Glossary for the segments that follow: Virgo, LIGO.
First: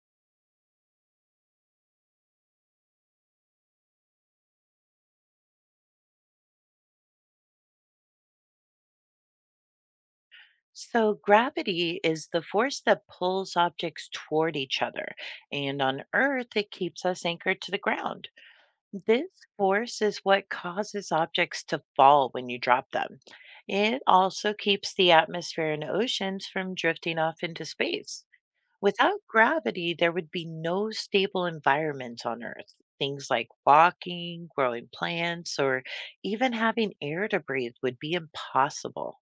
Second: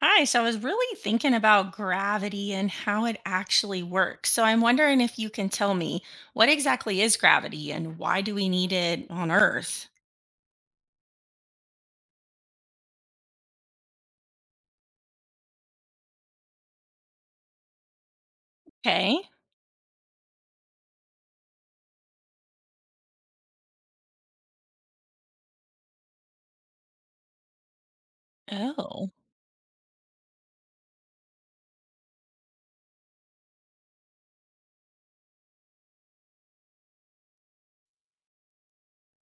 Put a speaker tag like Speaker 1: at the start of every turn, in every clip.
Speaker 1: Hi, so I was really thinking about gravity and how it actually works. So I'm wondering if you can tell me what exactly is gravity and why do we need it on Earth?
Speaker 2: So, gravity is the force that pulls objects toward each other, and on Earth, it keeps us anchored to the ground.
Speaker 1: Okay.
Speaker 2: This force is what causes objects to fall when you drop them. It also keeps the atmosphere and oceans from drifting off into space.
Speaker 1: Oh.
Speaker 2: Without gravity, there would be no stable environment on Earth. Things like walking, growing plants, or even having air to breathe would be impossible.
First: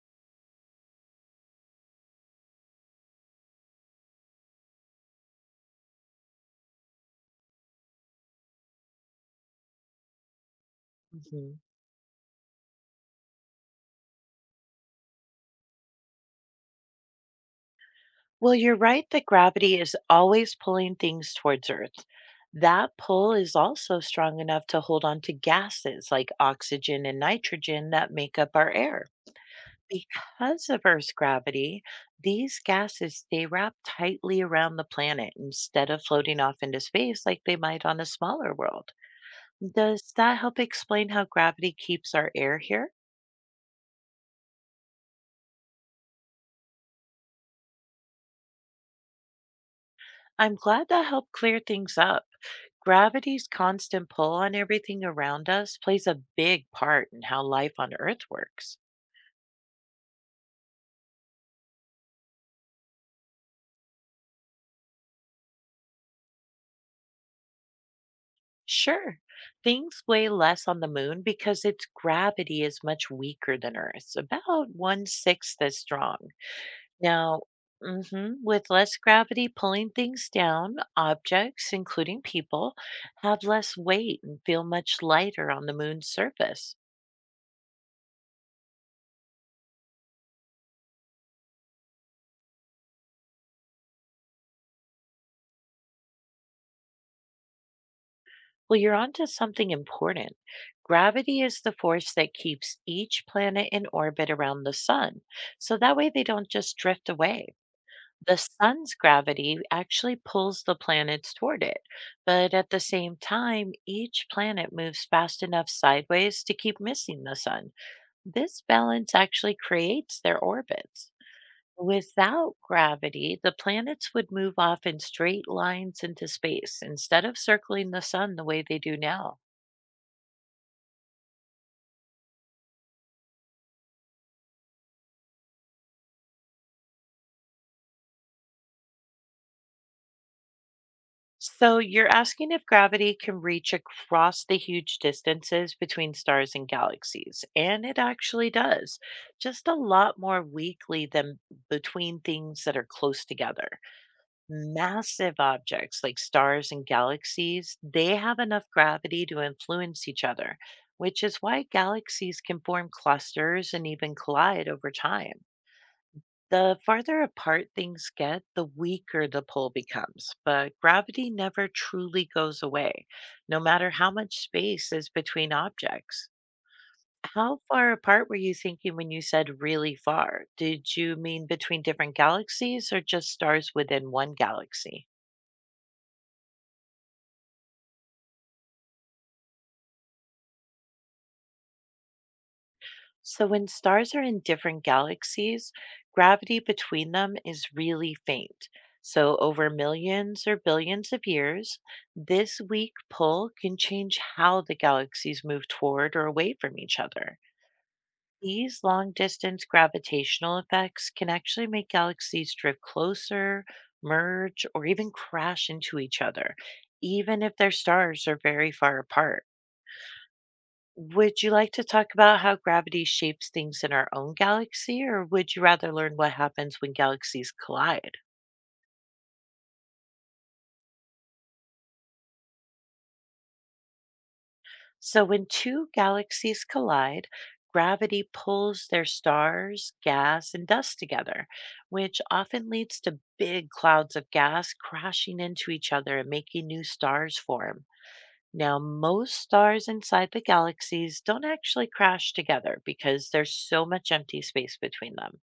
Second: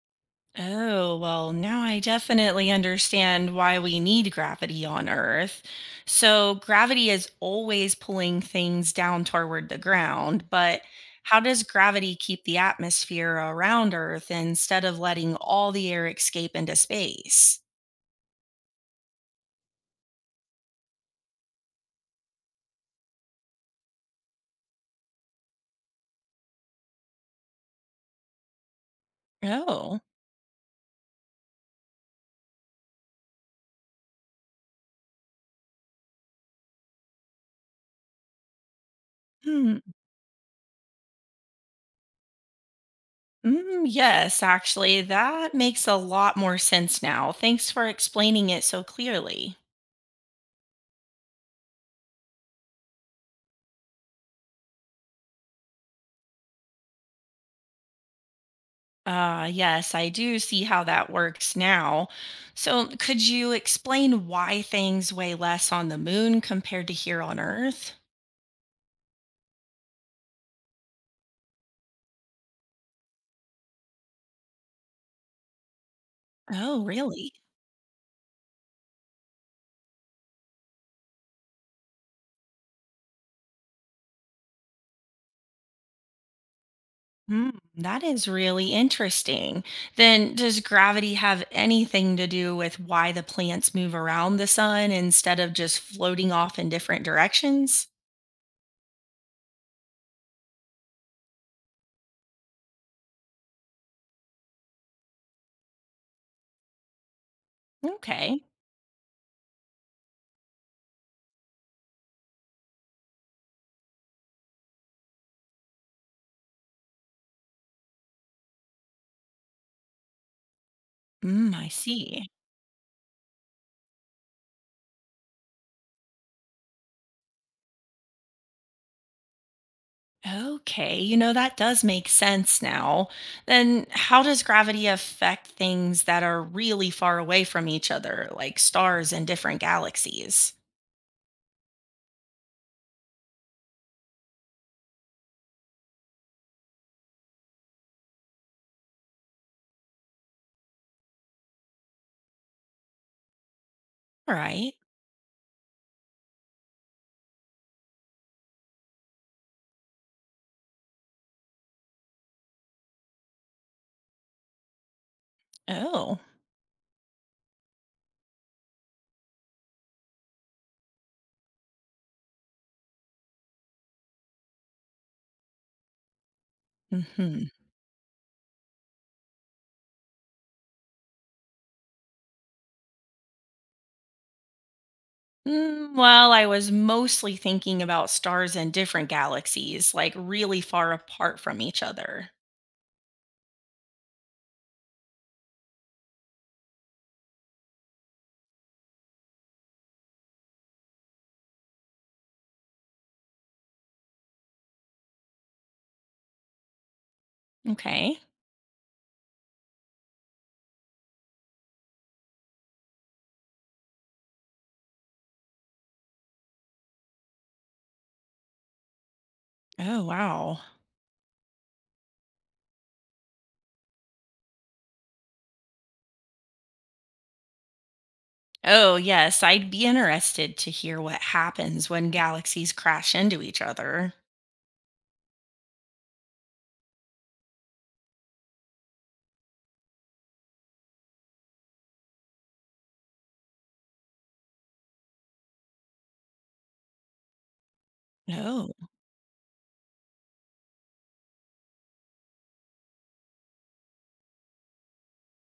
Speaker 1: Oh, well, now I definitely understand why we need gravity on Earth. So gravity is always pulling things down toward the ground, but how
Speaker 2: Mhm.
Speaker 1: does gravity keep the atmosphere around Earth instead of letting all the air escape into space?
Speaker 2: Well, you're right that gravity is always pulling things towards Earth. That pull is also strong enough to hold on to gases like oxygen and nitrogen that make up our air.
Speaker 1: Oh.
Speaker 2: Because of Earth's gravity, these gases stay wrapped tightly around the planet instead of floating off into space like they might on a smaller world.
Speaker 1: Hmm.
Speaker 2: Does that help explain how gravity keeps our air here?
Speaker 1: Mm, yes, actually, that makes a lot more sense now. Thanks for explaining it so clearly.
Speaker 2: I'm glad that helped clear things up. Gravity's constant pull on everything around us plays a big part in how life on Earth works.
Speaker 1: Yes, I do see how that works now. So, could you explain why things weigh less on the moon compared to here on Earth?
Speaker 2: Sure, things weigh less on the moon because its gravity is much weaker than Earth's, about one sixth as strong.
Speaker 1: Oh, really?
Speaker 2: Now, mhm, with less gravity pulling things down, objects, including people, have less weight and feel much lighter on the moon's surface.
Speaker 1: Hmm, that is really interesting. Then, does gravity have anything to do with why the plants move around the sun instead of just floating off in different directions?
Speaker 2: Well, you're onto something important. Gravity is the force that keeps each planet in orbit around the sun. So that way they don't just drift away. The
Speaker 1: Okay.
Speaker 2: sun's gravity actually pulls the planets toward it. But at the same time, each planet moves fast enough sideways to keep missing the sun. This balance actually creates their orbits.
Speaker 1: Mm, I see.
Speaker 2: Without gravity, the planets would move off in straight lines into space instead of circling the sun the way they do now.
Speaker 1: Okay, you know, that does make sense now. Then, how does gravity affect things that are really far away from each other, like stars and different galaxies?
Speaker 2: So you're asking if gravity can reach across the huge distances between stars and galaxies. And it actually does, just a lot more weakly than between things that are close together.
Speaker 1: All right.
Speaker 2: Massive objects like stars and galaxies, they have enough gravity to influence each other, which is why galaxies can form clusters and even collide over time.
Speaker 1: Oh.
Speaker 2: The farther apart things get, the weaker the pull becomes, but gravity never truly goes away, no matter how much space is between objects.
Speaker 1: Mm-hmm.
Speaker 2: How far apart were you thinking when you said really far? Did you mean between different galaxies or just stars within one galaxy?
Speaker 1: Mm, well, I was mostly thinking about stars in different galaxies, like really far apart from each other.
Speaker 2: So, when stars are in different galaxies, gravity between them is really faint. So, over millions or billions of years, this weak pull can change how the galaxies move toward or away from each other.
Speaker 1: Okay.
Speaker 2: These long distance gravitational effects can actually make galaxies drift closer, merge, or even crash into each other, even if their stars are very far apart.
Speaker 1: Oh, wow.
Speaker 2: Would you like to talk about how gravity shapes things in our own galaxy, or would you rather learn what happens when galaxies collide?
Speaker 1: Oh, yes, I'd be interested to hear what happens when galaxies crash into each other.
Speaker 2: So, when two galaxies collide, gravity pulls their stars, gas, and dust together, which often leads to big clouds of gas crashing into each other and making new stars form.
Speaker 1: Oh.
Speaker 2: Now, most stars inside the galaxies don't actually crash together because there's so much empty space between them,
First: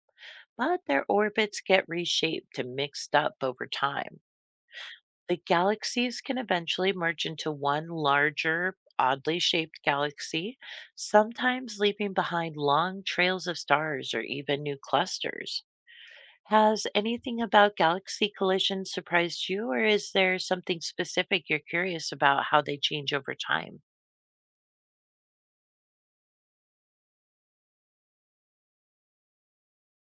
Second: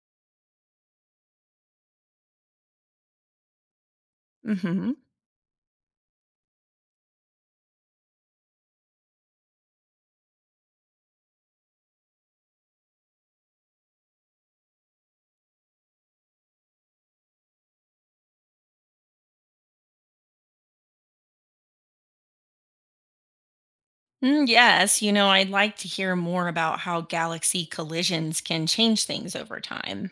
Speaker 2: but their orbits get reshaped and mixed up over time.
Speaker 1: Mm-hmm.
Speaker 2: The galaxies can eventually merge into one larger, oddly shaped galaxy, sometimes leaving behind long trails of stars or even new clusters. Has anything about galaxy collisions surprised you, or is there something specific you're curious about how they change over time?
Speaker 1: Mm, yes, you know, I'd like to hear more about how galaxy collisions can change things over time.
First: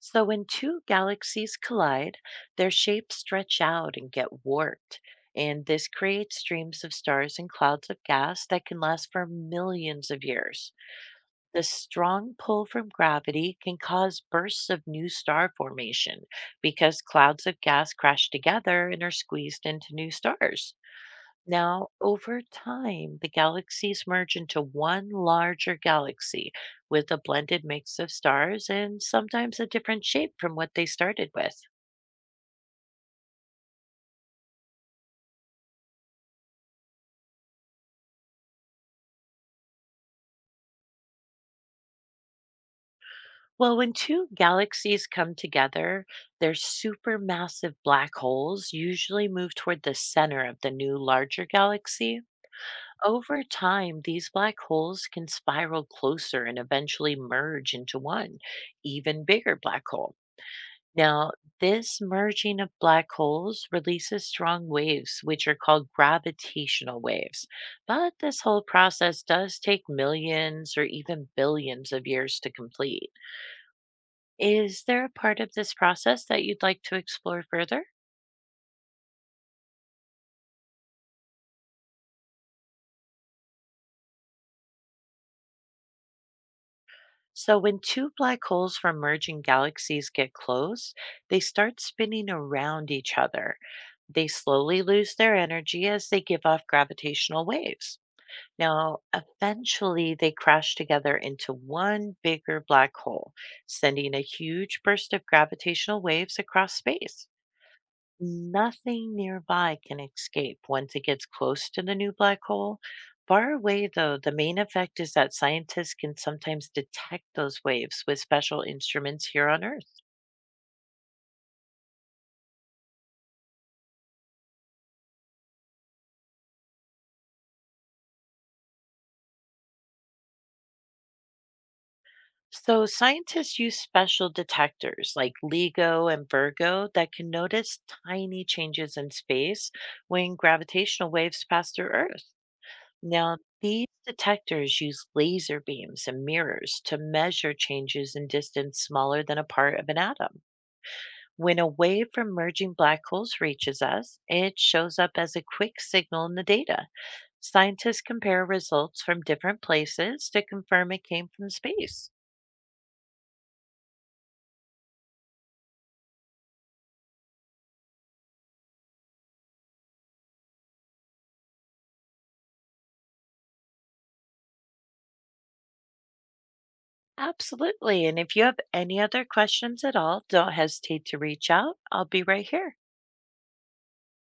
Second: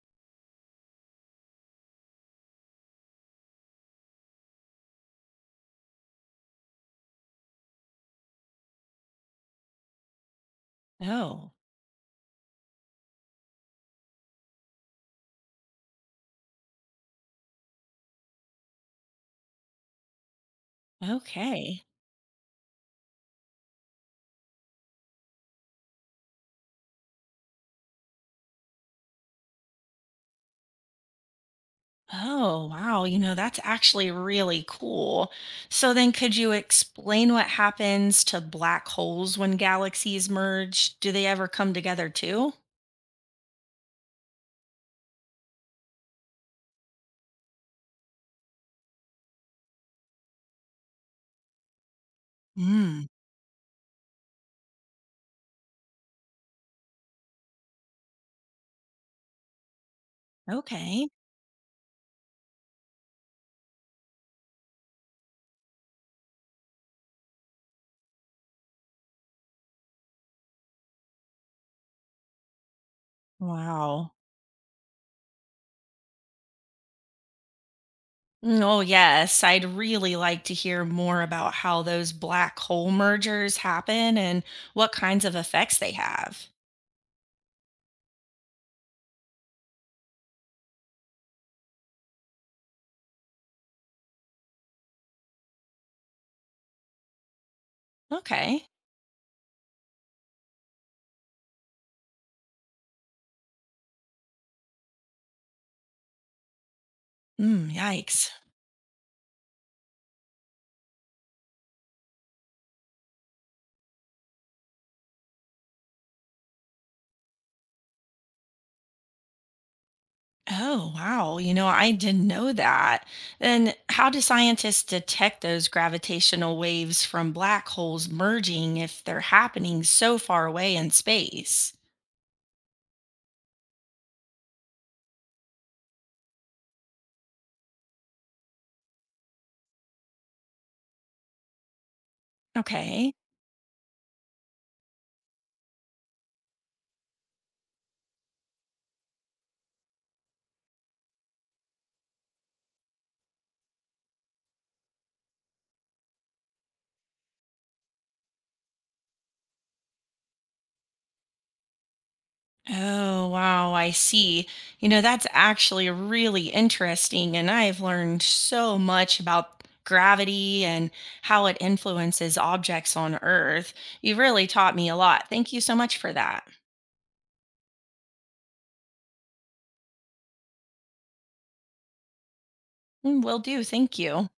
Speaker 2: So when two galaxies collide, their shapes stretch out and get warped, and this creates streams of stars and clouds of gas that can last for millions of years.
Speaker 1: Oh,
Speaker 2: The strong pull from gravity can cause bursts of new star formation because clouds of gas crash together and are squeezed into new stars.
Speaker 1: okay.
Speaker 2: Now, over time, the galaxies merge into one larger galaxy with a blended mix of stars and sometimes a different shape from what they started with.
Speaker 1: Oh, wow. You know, that's actually really cool. So then, could you explain what happens to black holes when galaxies merge? Do they ever come together too?
Speaker 2: Well, when two galaxies come together, their supermassive black holes usually move toward the center of the new larger galaxy.
Speaker 1: Mm,
Speaker 2: Over time, these black holes can spiral closer and eventually merge into one even bigger black hole.
Speaker 1: okay.
Speaker 2: Now, this merging of black holes releases strong waves, which are called gravitational waves. But this whole process does take millions or even billions of years to complete.
Speaker 1: Wow.
Speaker 2: Is there a part of this process that you'd like to explore further?
Speaker 1: Mm, oh, yes. I'd really like to hear more about how those black hole mergers happen and what kinds of effects they have.
Speaker 2: So, when two black holes from merging galaxies get close, they start spinning around each other. They slowly lose their energy as they give off gravitational waves.
Speaker 1: Okay.
Speaker 2: Now, eventually, they crash together into one bigger black hole, sending a huge burst of gravitational waves across space.
Speaker 1: Mm, yikes.
Speaker 2: Nothing nearby can escape once it gets close to the new black hole. Far away, though, the main effect is that scientists can sometimes detect those waves with special instruments here on Earth.
Speaker 1: Oh, wow. You know, I didn't know that. And how do scientists detect those gravitational waves from black holes merging if they're happening so far away in space?
Speaker 2: So, scientists use special detectors like LIGO and Virgo that can notice tiny changes in space when gravitational waves pass through Earth.
Speaker 1: Okay.
Speaker 2: Now, these detectors use laser beams and mirrors to measure changes in distance smaller than a part of an atom. When a wave from merging black holes reaches us, it shows up as a quick signal in the data. Scientists compare results from different places to confirm it came from space.
Speaker 1: Oh, wow, I see. You know, that's actually really interesting, and I've learned so much about gravity and how it influences objects on Earth. You really taught me a lot. Thank you so much for that.
Speaker 2: Absolutely. And if you have any other questions at all, don't hesitate to reach out. I'll be right here.
Speaker 1: Mm, will do. Thank you.